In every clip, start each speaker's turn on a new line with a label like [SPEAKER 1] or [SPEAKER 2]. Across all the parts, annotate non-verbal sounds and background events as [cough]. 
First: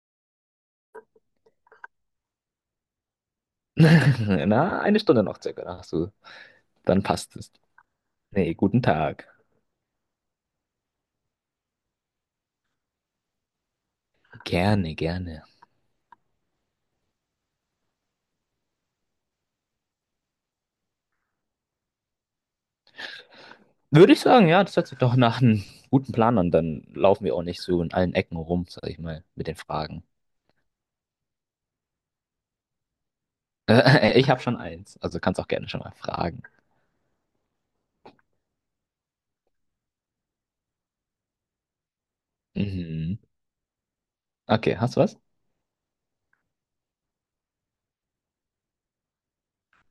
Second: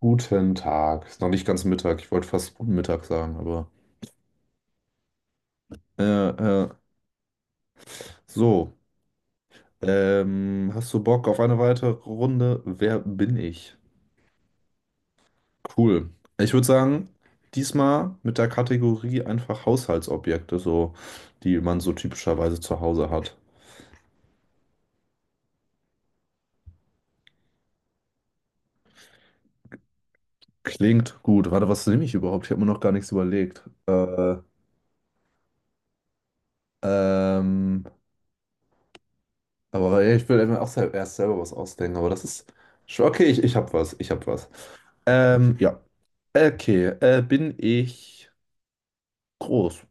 [SPEAKER 1] Guten Tag. Ist noch nicht ganz Mittag. Ich wollte fast guten Mittag sagen, aber.
[SPEAKER 2] [laughs] Na, eine Stunde noch circa, da hast
[SPEAKER 1] Äh,
[SPEAKER 2] du.
[SPEAKER 1] äh,
[SPEAKER 2] Dann passt es. Nee,
[SPEAKER 1] so.
[SPEAKER 2] guten Tag.
[SPEAKER 1] Hast du Bock auf eine weitere Runde? Wer bin ich?
[SPEAKER 2] Gerne, gerne.
[SPEAKER 1] Cool. Ich würde sagen, diesmal mit der Kategorie einfach Haushaltsobjekte, so, die man so typischerweise zu Hause hat.
[SPEAKER 2] Würde ich sagen, ja, das hört sich doch nach einem guten Plan an. Dann laufen wir auch nicht so in allen Ecken rum, sag ich mal, mit den Fragen.
[SPEAKER 1] Klingt gut. Warte, was nehme ich überhaupt? Ich habe mir noch gar nichts überlegt.
[SPEAKER 2] [laughs] Ich habe schon eins, also kannst auch gerne schon mal fragen.
[SPEAKER 1] Ähm. Aber ja, ich will eben auch erst selber was ausdenken, aber das ist schon
[SPEAKER 2] Mhm.
[SPEAKER 1] okay, ich hab was, ich hab was.
[SPEAKER 2] Okay, hast du was?
[SPEAKER 1] Ja. Okay, bin ich groß?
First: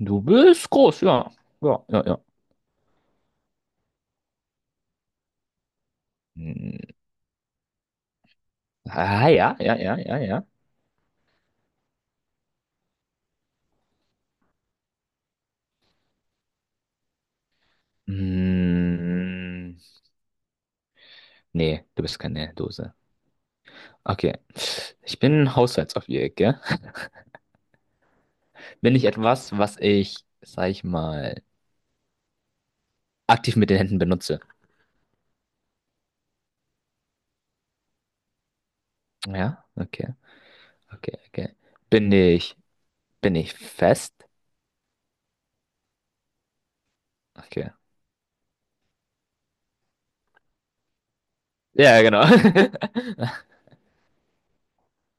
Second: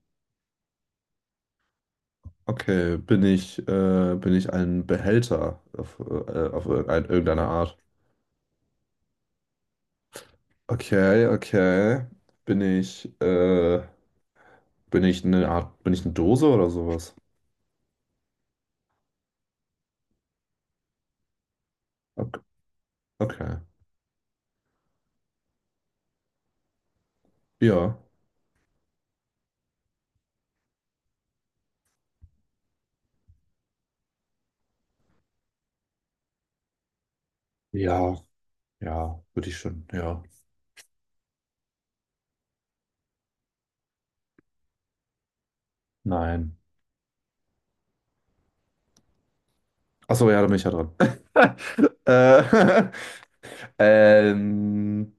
[SPEAKER 2] Du bist groß, ja. Ja, ja, ja.
[SPEAKER 1] Okay, bin ich ein Behälter auf
[SPEAKER 2] Hm.
[SPEAKER 1] irgendeine Art?
[SPEAKER 2] Ah, ja, ja, ja, ja, ja.
[SPEAKER 1] Okay, okay. Bin ich, äh, bin ich eine Art, bin ich eine Dose oder sowas?
[SPEAKER 2] Hm. Nee, du bist
[SPEAKER 1] Okay.
[SPEAKER 2] keine Dose.
[SPEAKER 1] Okay.
[SPEAKER 2] Okay. Ich bin Haushaltsobjekt, gell?
[SPEAKER 1] Ja.
[SPEAKER 2] Bin ich etwas, was ich, sag ich mal, aktiv mit den Händen benutze?
[SPEAKER 1] Ja, ja, würde ich
[SPEAKER 2] Ja,
[SPEAKER 1] schon,
[SPEAKER 2] okay,
[SPEAKER 1] ja.
[SPEAKER 2] okay, okay. Bin ich, bin ich fest?
[SPEAKER 1] Nein.
[SPEAKER 2] Okay.
[SPEAKER 1] Achso, ja, da bin ich ja dran. [laughs]
[SPEAKER 2] Ja, genau.
[SPEAKER 1] äh,
[SPEAKER 2] [laughs]
[SPEAKER 1] [laughs] Ähm,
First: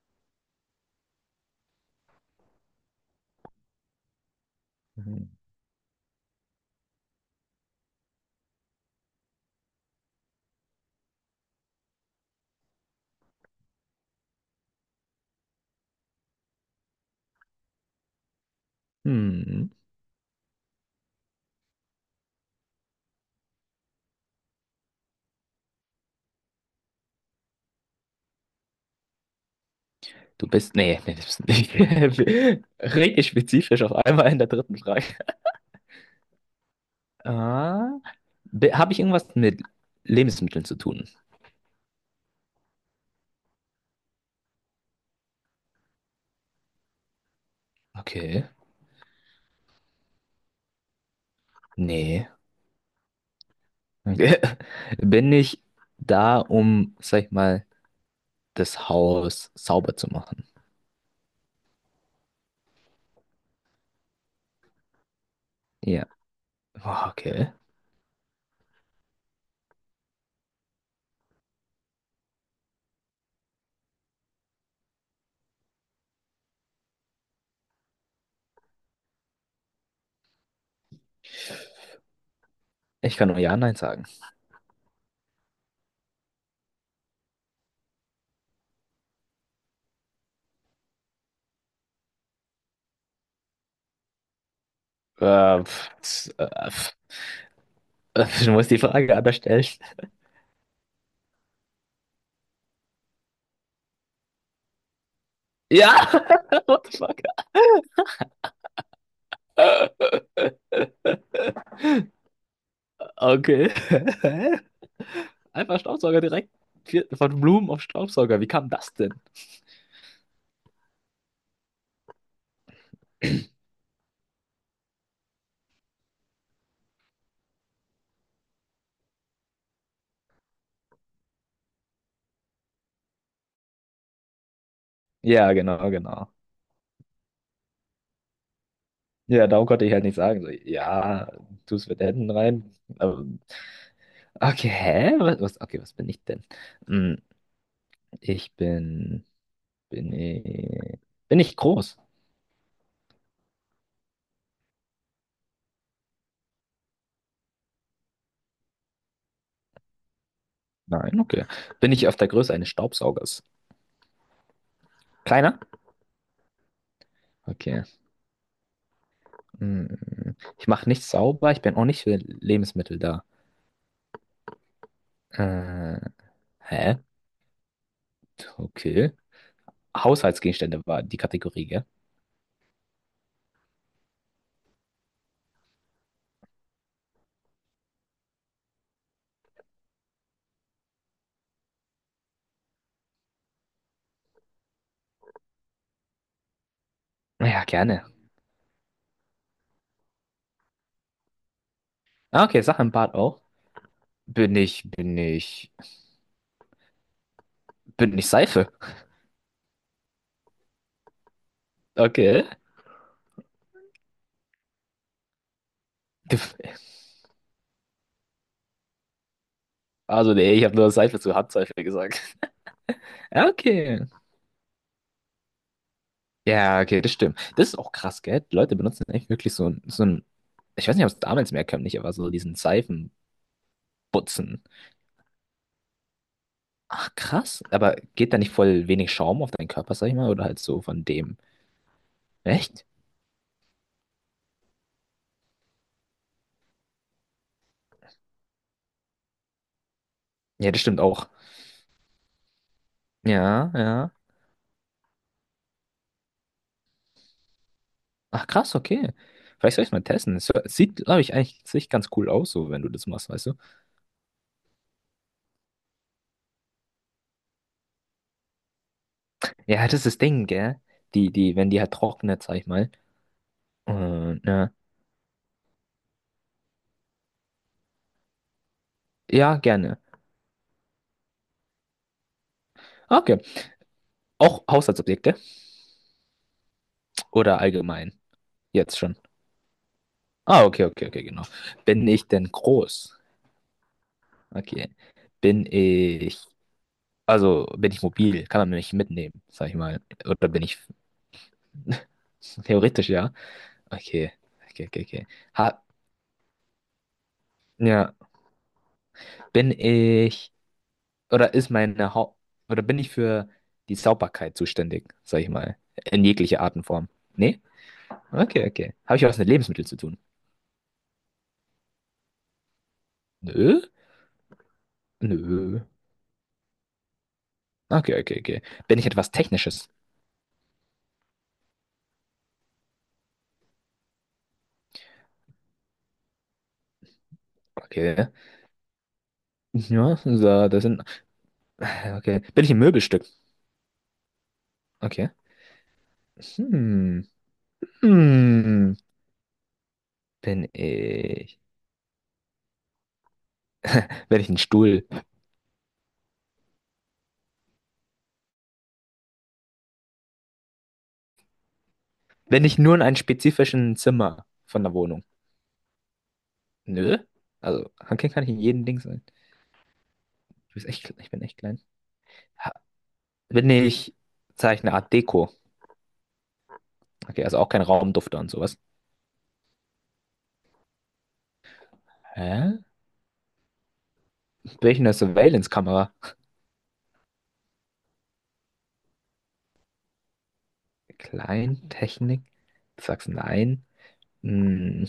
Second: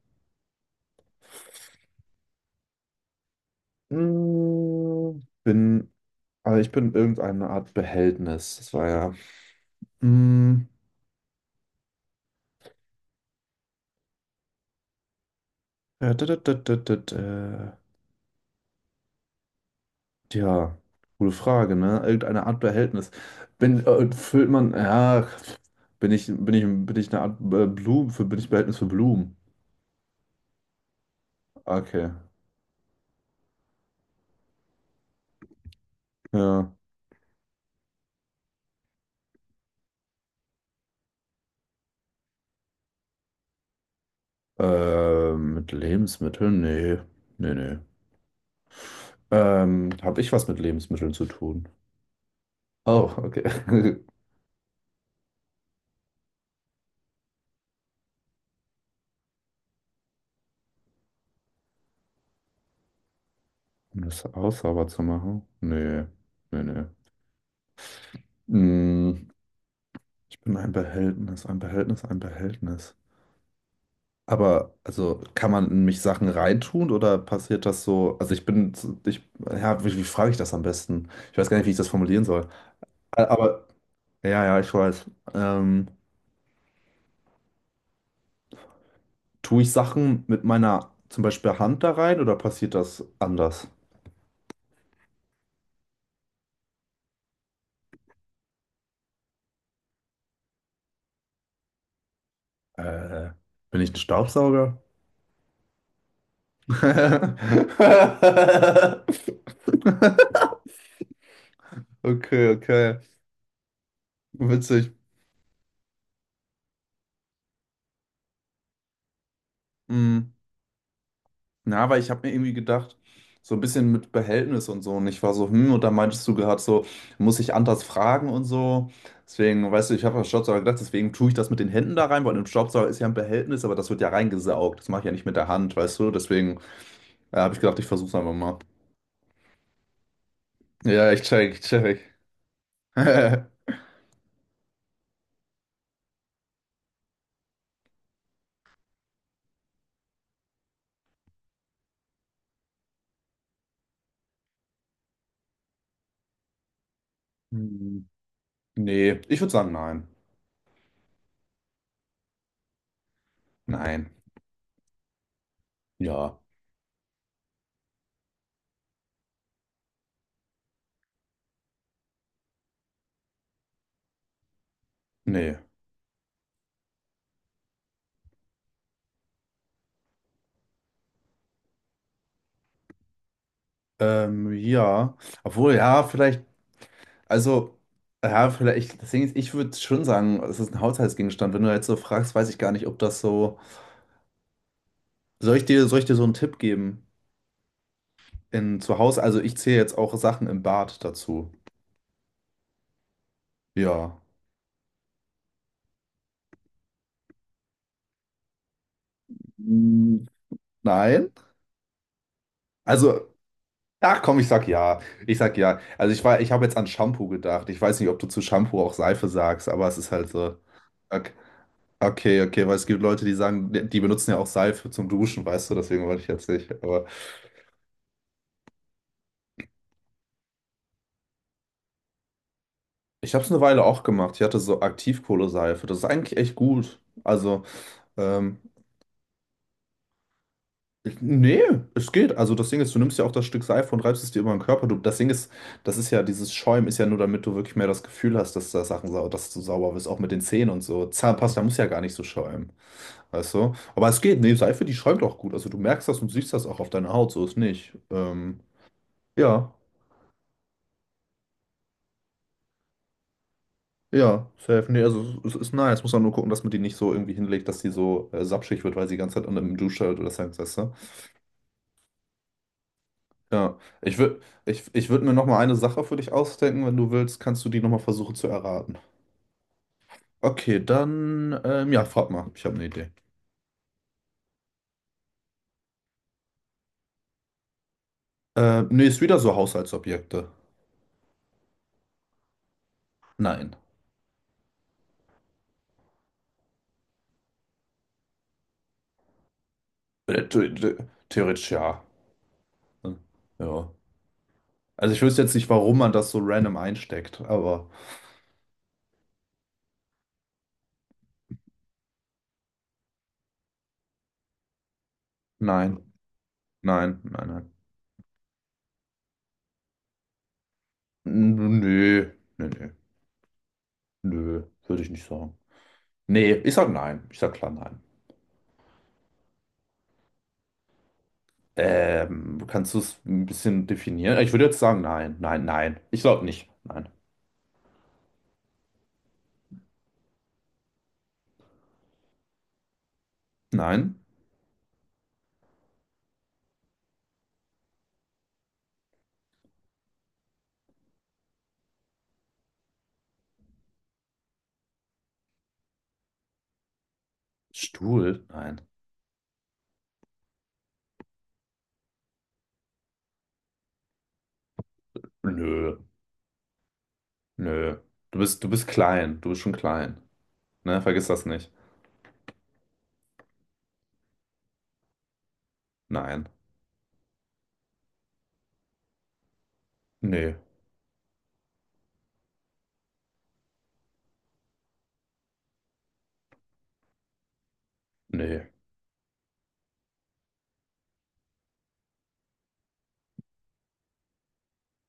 [SPEAKER 1] mh, bin, also ich bin irgendeine Art Behältnis. Das war ja. Mh, ja da.
[SPEAKER 2] Hm.
[SPEAKER 1] Tja, gute Frage, ne? Irgendeine Art Behältnis. Füllt man, ja, bin ich eine Art Blumen, für, bin ich Behältnis für Blumen?
[SPEAKER 2] Nee, nee, das bist du nicht.
[SPEAKER 1] Okay.
[SPEAKER 2] [laughs] Richtig spezifisch auf einmal in der dritten Frage.
[SPEAKER 1] Ja.
[SPEAKER 2] Ah, habe ich irgendwas mit Lebensmitteln zu tun?
[SPEAKER 1] Mit Lebensmitteln? Nee. Nee, nee.
[SPEAKER 2] Okay.
[SPEAKER 1] Habe ich was mit Lebensmitteln zu tun?
[SPEAKER 2] Nee.
[SPEAKER 1] Oh, okay. [laughs]
[SPEAKER 2] Okay. [laughs] Bin ich da, um, sag ich mal, das Haus sauber zu machen?
[SPEAKER 1] Um das Haus sauber zu machen? Nee,
[SPEAKER 2] Ja.
[SPEAKER 1] nee.
[SPEAKER 2] Ah, okay.
[SPEAKER 1] Mm, ich bin ein Behältnis, ein Behältnis. Aber, also, kann man in mich Sachen reintun oder passiert das so? Also, ich bin, zu- ich, ja, wie frage ich das am besten? Ich weiß gar nicht, wie ich das formulieren soll.
[SPEAKER 2] Ich kann nur Ja,
[SPEAKER 1] Aber,
[SPEAKER 2] Nein sagen.
[SPEAKER 1] ja, ich weiß. Ähm, tue ich Sachen mit meiner, zum Beispiel Hand da rein oder passiert das anders?
[SPEAKER 2] Äh, pf, s- äh, pf, du musst die Frage anders stellen.
[SPEAKER 1] Äh, bin ich ein Staubsauger?
[SPEAKER 2] Ja! [laughs] What the fuck?
[SPEAKER 1] [laughs] Okay, okay.
[SPEAKER 2] Okay. [laughs] Hä?
[SPEAKER 1] Witzig.
[SPEAKER 2] Einfach Staubsauger direkt von Blumen auf Staubsauger. Wie kam das denn?
[SPEAKER 1] Mhm. Na, aber ich habe mir irgendwie gedacht, so ein bisschen mit Behältnis und so. Und ich war so, hm, und da meintest du gerade so, muss ich anders fragen und so. Deswegen, weißt du, ich habe an Staubsauger gedacht, deswegen tue ich das mit den Händen da rein, weil im Staubsauger ist ja ein Behältnis, aber das wird ja reingesaugt. Das mache ich ja nicht mit der
[SPEAKER 2] Ja,
[SPEAKER 1] Hand,
[SPEAKER 2] genau,
[SPEAKER 1] weißt du?
[SPEAKER 2] genau.
[SPEAKER 1] Deswegen habe ich gedacht, ich versuche es einfach mal.
[SPEAKER 2] Ja, darum konnte ich halt nicht sagen. So,
[SPEAKER 1] Ja,
[SPEAKER 2] ja,
[SPEAKER 1] ich
[SPEAKER 2] tu es mit
[SPEAKER 1] check.
[SPEAKER 2] den Händen rein.
[SPEAKER 1] [laughs]
[SPEAKER 2] Okay, hä? Okay, was bin ich denn? Hm, ich bin. Bin ich. Bin ich groß?
[SPEAKER 1] Hm, nee, ich würde sagen, nein.
[SPEAKER 2] Nein, okay. Bin ich auf der Größe eines Staubsaugers?
[SPEAKER 1] Nein.
[SPEAKER 2] Kleiner?
[SPEAKER 1] Ja.
[SPEAKER 2] Okay. Hm. Ich mache nichts sauber, ich bin auch nicht für Lebensmittel da.
[SPEAKER 1] Nee.
[SPEAKER 2] Äh, hä? Okay. Haushaltsgegenstände war die Kategorie, gell?
[SPEAKER 1] Ja. Obwohl, ja, vielleicht. Also, ja, vielleicht, das Ding ist, ich würde schon sagen, es ist ein Haushaltsgegenstand. Wenn du jetzt so fragst, weiß ich gar nicht, ob das so. Soll ich dir so einen Tipp geben?
[SPEAKER 2] Ja, gerne.
[SPEAKER 1] In, zu Hause, also ich zähle jetzt auch Sachen im Bad dazu.
[SPEAKER 2] Ah, okay, Sache im Bad auch.
[SPEAKER 1] Ja.
[SPEAKER 2] Bin ich, bin ich, bin ich Seife.
[SPEAKER 1] Hm, nein?
[SPEAKER 2] Okay.
[SPEAKER 1] Also, ach komm, ich sag ja. Ich sag ja.
[SPEAKER 2] [laughs] Du-
[SPEAKER 1] Ich habe jetzt an Shampoo gedacht. Ich weiß nicht, ob du zu Shampoo auch Seife sagst, aber es ist halt
[SPEAKER 2] Also, nee,
[SPEAKER 1] so.
[SPEAKER 2] ich habe nur Seife
[SPEAKER 1] Okay,
[SPEAKER 2] zu Handseife gesagt.
[SPEAKER 1] okay, weil es gibt Leute, die
[SPEAKER 2] Ja,
[SPEAKER 1] sagen,
[SPEAKER 2] okay.
[SPEAKER 1] die benutzen ja auch Seife zum Duschen, weißt du, deswegen wollte ich jetzt nicht.
[SPEAKER 2] Ja, okay, das stimmt. Das ist auch krass, gell? Die Leute benutzen echt wirklich so, so ein, ich weiß nicht, ob es damals mehr kömmlich, aber so diesen Seifenputzen.
[SPEAKER 1] Ich habe es eine Weile auch gemacht. Ich hatte so Aktivkohleseife. Das ist eigentlich echt gut.
[SPEAKER 2] Ach, krass.
[SPEAKER 1] Also,
[SPEAKER 2] Aber geht da nicht
[SPEAKER 1] ähm,
[SPEAKER 2] voll wenig Schaum auf deinen Körper, sag ich mal? Oder halt so von dem.
[SPEAKER 1] nee, es geht. Also das Ding
[SPEAKER 2] Echt?
[SPEAKER 1] ist, du nimmst ja auch das Stück Seife und reibst es dir über den Körper. Du, das Ding ist, das ist ja, dieses Schäumen ist ja nur, damit du wirklich mehr das Gefühl hast, dass da Sachen sau, dass du sauber bist, auch mit den Zähnen
[SPEAKER 2] Ja,
[SPEAKER 1] und
[SPEAKER 2] das stimmt
[SPEAKER 1] so.
[SPEAKER 2] auch.
[SPEAKER 1] Zahnpasta muss ja gar nicht so schäumen. Weißt
[SPEAKER 2] Ja,
[SPEAKER 1] du? Aber
[SPEAKER 2] ja.
[SPEAKER 1] es geht. Nee, Seife, die schäumt auch gut. Also du merkst das und siehst das auch auf deiner Haut, so ist nicht.
[SPEAKER 2] Ach, krass, okay.
[SPEAKER 1] Ja.
[SPEAKER 2] Vielleicht soll ich es mal testen. Es sieht, glaube ich, eigentlich sieht ganz cool aus, so, wenn du das machst, weißt du?
[SPEAKER 1] Ja, safe. Nee, also es ist nice. Muss man nur gucken, dass man die nicht so irgendwie hinlegt, dass die so sapschig wird, weil sie die ganze Zeit unter dem
[SPEAKER 2] Ja, das
[SPEAKER 1] Dusch
[SPEAKER 2] ist das
[SPEAKER 1] hält oder
[SPEAKER 2] Ding,
[SPEAKER 1] Sex ist.
[SPEAKER 2] gell?
[SPEAKER 1] Ne?
[SPEAKER 2] Wenn die halt trocknet, sag ich mal.
[SPEAKER 1] Ja.
[SPEAKER 2] Und, ja.
[SPEAKER 1] Ich würd mir nochmal eine Sache für dich ausdenken. Wenn du willst, kannst du die nochmal versuchen zu erraten.
[SPEAKER 2] Ja, gerne.
[SPEAKER 1] Okay, dann, ja, frag mal. Ich habe eine Idee.
[SPEAKER 2] Okay. Auch Haushaltsobjekte? Oder allgemein? Jetzt
[SPEAKER 1] Nee,
[SPEAKER 2] schon.
[SPEAKER 1] ist wieder so Haushaltsobjekte.
[SPEAKER 2] Ah, okay, okay, okay, genau. Bin ich denn groß?
[SPEAKER 1] Nein.
[SPEAKER 2] Okay. Bin ich. Also bin ich mobil, kann man mich mitnehmen, sag ich mal.
[SPEAKER 1] Äh,
[SPEAKER 2] Oder bin
[SPEAKER 1] the-
[SPEAKER 2] ich
[SPEAKER 1] the- Theoretisch ja.
[SPEAKER 2] [laughs] theoretisch,
[SPEAKER 1] Hm,
[SPEAKER 2] ja.
[SPEAKER 1] ja.
[SPEAKER 2] Okay, okay, okay,
[SPEAKER 1] Also ich
[SPEAKER 2] okay.
[SPEAKER 1] wüsste jetzt nicht,
[SPEAKER 2] Ha,
[SPEAKER 1] warum man das so random einsteckt, aber
[SPEAKER 2] ja, bin ich oder ist meine Haupt oder bin ich für die Sauberkeit zuständig, sag ich mal,
[SPEAKER 1] nein,
[SPEAKER 2] in jeglicher Art und Form. Nee?
[SPEAKER 1] nein.
[SPEAKER 2] Okay, okay. Habe ich was mit Lebensmitteln zu tun?
[SPEAKER 1] Nö, nö.
[SPEAKER 2] Nö?
[SPEAKER 1] Nö, würde ich nicht sagen.
[SPEAKER 2] Nö.
[SPEAKER 1] Nee, ich sag nein. Ich sag klar nein.
[SPEAKER 2] Okay, okay, okay. Bin ich etwas Technisches?
[SPEAKER 1] Kannst du es ein bisschen definieren? Ich würde jetzt sagen nein, nein. Ich glaube nicht. Nein.
[SPEAKER 2] Okay. Ja, so, das sind. Okay. Bin ich ein Möbelstück?
[SPEAKER 1] Nein?
[SPEAKER 2] Okay. Hm. Hm. Bin ich. Wenn ich einen Stuhl?
[SPEAKER 1] Stuhl? Nein.
[SPEAKER 2] Wenn ich nur in einem spezifischen Zimmer von der Wohnung?
[SPEAKER 1] Nö,
[SPEAKER 2] Nö. Also,
[SPEAKER 1] nö.
[SPEAKER 2] Hankin kann ich in
[SPEAKER 1] Du
[SPEAKER 2] jedem
[SPEAKER 1] bist
[SPEAKER 2] Ding sein.
[SPEAKER 1] klein. Du bist schon klein.
[SPEAKER 2] Du bist
[SPEAKER 1] Ne,
[SPEAKER 2] echt,
[SPEAKER 1] vergiss
[SPEAKER 2] ich bin
[SPEAKER 1] das
[SPEAKER 2] echt
[SPEAKER 1] nicht.
[SPEAKER 2] klein. Ha- Bin ich, sag ich, eine Art Deko?
[SPEAKER 1] Nein.
[SPEAKER 2] Okay, also auch kein Raumdufter und sowas.
[SPEAKER 1] Nee,
[SPEAKER 2] Hä? Bin ich eine Surveillance-Kamera?
[SPEAKER 1] nee.
[SPEAKER 2] Kleintechnik? Du sagst nein. Hm.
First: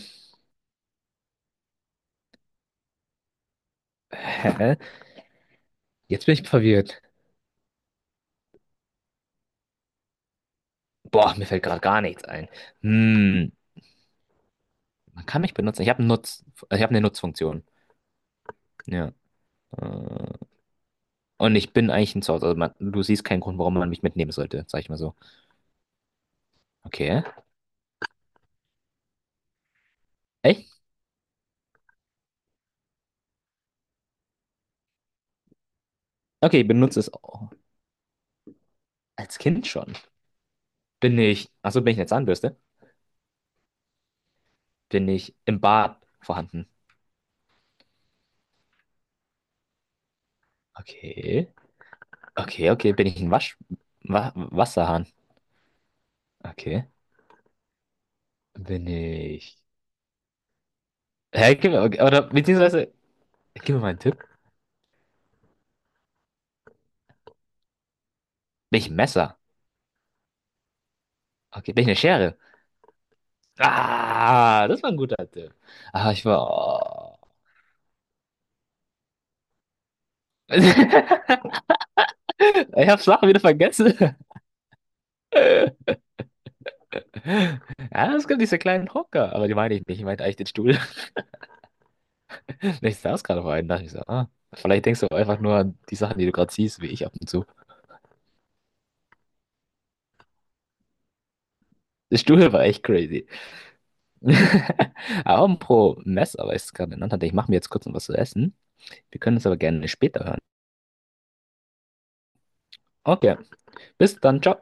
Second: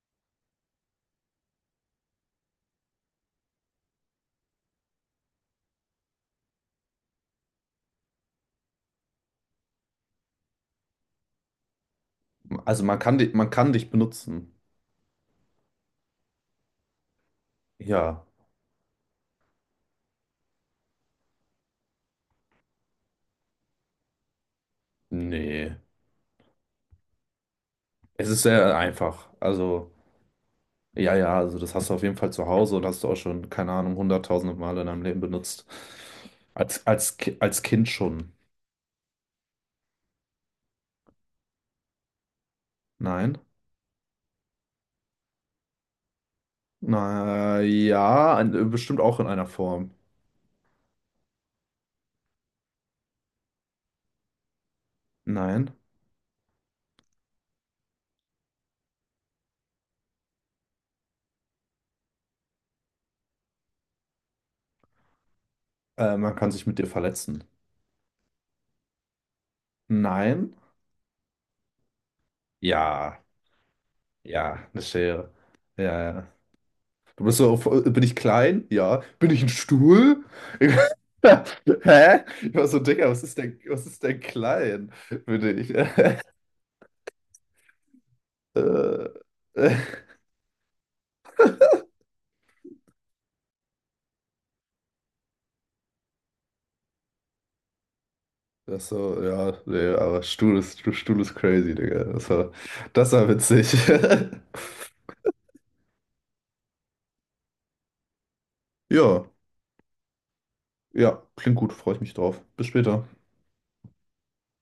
[SPEAKER 2] Hä? Jetzt bin ich verwirrt. Boah, mir fällt gerade gar nichts ein.
[SPEAKER 1] Also man
[SPEAKER 2] Hm.
[SPEAKER 1] kann dich benutzen.
[SPEAKER 2] Man kann mich benutzen. Ich habe einen Nutz, ich habe eine Nutzfunktion.
[SPEAKER 1] Ja.
[SPEAKER 2] Ja. Äh, und ich bin eigentlich ein Zorn. Also man, du siehst keinen Grund, warum man mich mitnehmen sollte, sag ich mal so.
[SPEAKER 1] Nee.
[SPEAKER 2] Okay.
[SPEAKER 1] Es ist sehr einfach. Also.
[SPEAKER 2] Echt?
[SPEAKER 1] Ja, ja, also das hast du auf jeden Fall zu Hause und hast du auch schon, keine Ahnung, hunderttausende Male in deinem Leben benutzt.
[SPEAKER 2] Okay, ich benutze es auch
[SPEAKER 1] Als Kind schon.
[SPEAKER 2] als Kind schon. Bin ich, achso, bin ich eine Zahnbürste?
[SPEAKER 1] Nein.
[SPEAKER 2] Bin ich im Bad vorhanden?
[SPEAKER 1] Na ja, bestimmt auch in einer Form.
[SPEAKER 2] Okay. Okay, okay. Bin ich ein Wasch, Wa Wasserhahn?
[SPEAKER 1] Nein.
[SPEAKER 2] Okay. Bin ich. Hä, gib mir, okay, oder beziehungsweise, gib mir mal einen Tipp.
[SPEAKER 1] Man kann sich mit dir verletzen.
[SPEAKER 2] Bin ich ein Messer?
[SPEAKER 1] Nein.
[SPEAKER 2] Okay. Bin ich eine Schere?
[SPEAKER 1] Ja, ja,
[SPEAKER 2] Ah,
[SPEAKER 1] eine
[SPEAKER 2] das war ein guter
[SPEAKER 1] Schere.
[SPEAKER 2] Tipp.
[SPEAKER 1] Ja,
[SPEAKER 2] Ah, ich
[SPEAKER 1] ja.
[SPEAKER 2] war.
[SPEAKER 1] Du bist so, auf- bin ich klein? Ja. Bin ich ein Stuhl? [laughs]
[SPEAKER 2] [laughs]
[SPEAKER 1] Hä? Ich war so,
[SPEAKER 2] Ich hab's
[SPEAKER 1] Digga,
[SPEAKER 2] Sachen wieder
[SPEAKER 1] was
[SPEAKER 2] vergessen.
[SPEAKER 1] ist denn klein? Bin ich.
[SPEAKER 2] [laughs]
[SPEAKER 1] [laughs]
[SPEAKER 2] Ja, es gibt diese kleinen
[SPEAKER 1] Äh,
[SPEAKER 2] Hocker, aber die meine ich
[SPEAKER 1] [laughs]
[SPEAKER 2] nicht. Ich meinte eigentlich den Stuhl. [laughs] Ich saß gerade auf einem, dachte ich so, ah, vielleicht denkst du einfach nur an die Sachen, die du gerade siehst, wie ich ab und zu.
[SPEAKER 1] Ach so, ja, nee, aber Stuhl ist crazy, Digga.
[SPEAKER 2] Der Stuhl war echt
[SPEAKER 1] Das war
[SPEAKER 2] crazy.
[SPEAKER 1] witzig.
[SPEAKER 2] [laughs]
[SPEAKER 1] [laughs]
[SPEAKER 2] Aber pro Mess, aber ich es gerade genannt hatte, ich mache mir jetzt kurz noch was zu essen. Wir
[SPEAKER 1] Ja,
[SPEAKER 2] können es aber gerne später hören.
[SPEAKER 1] ja, klingt gut, freue ich mich drauf. Bis später.
[SPEAKER 2] Okay, bis dann, ciao.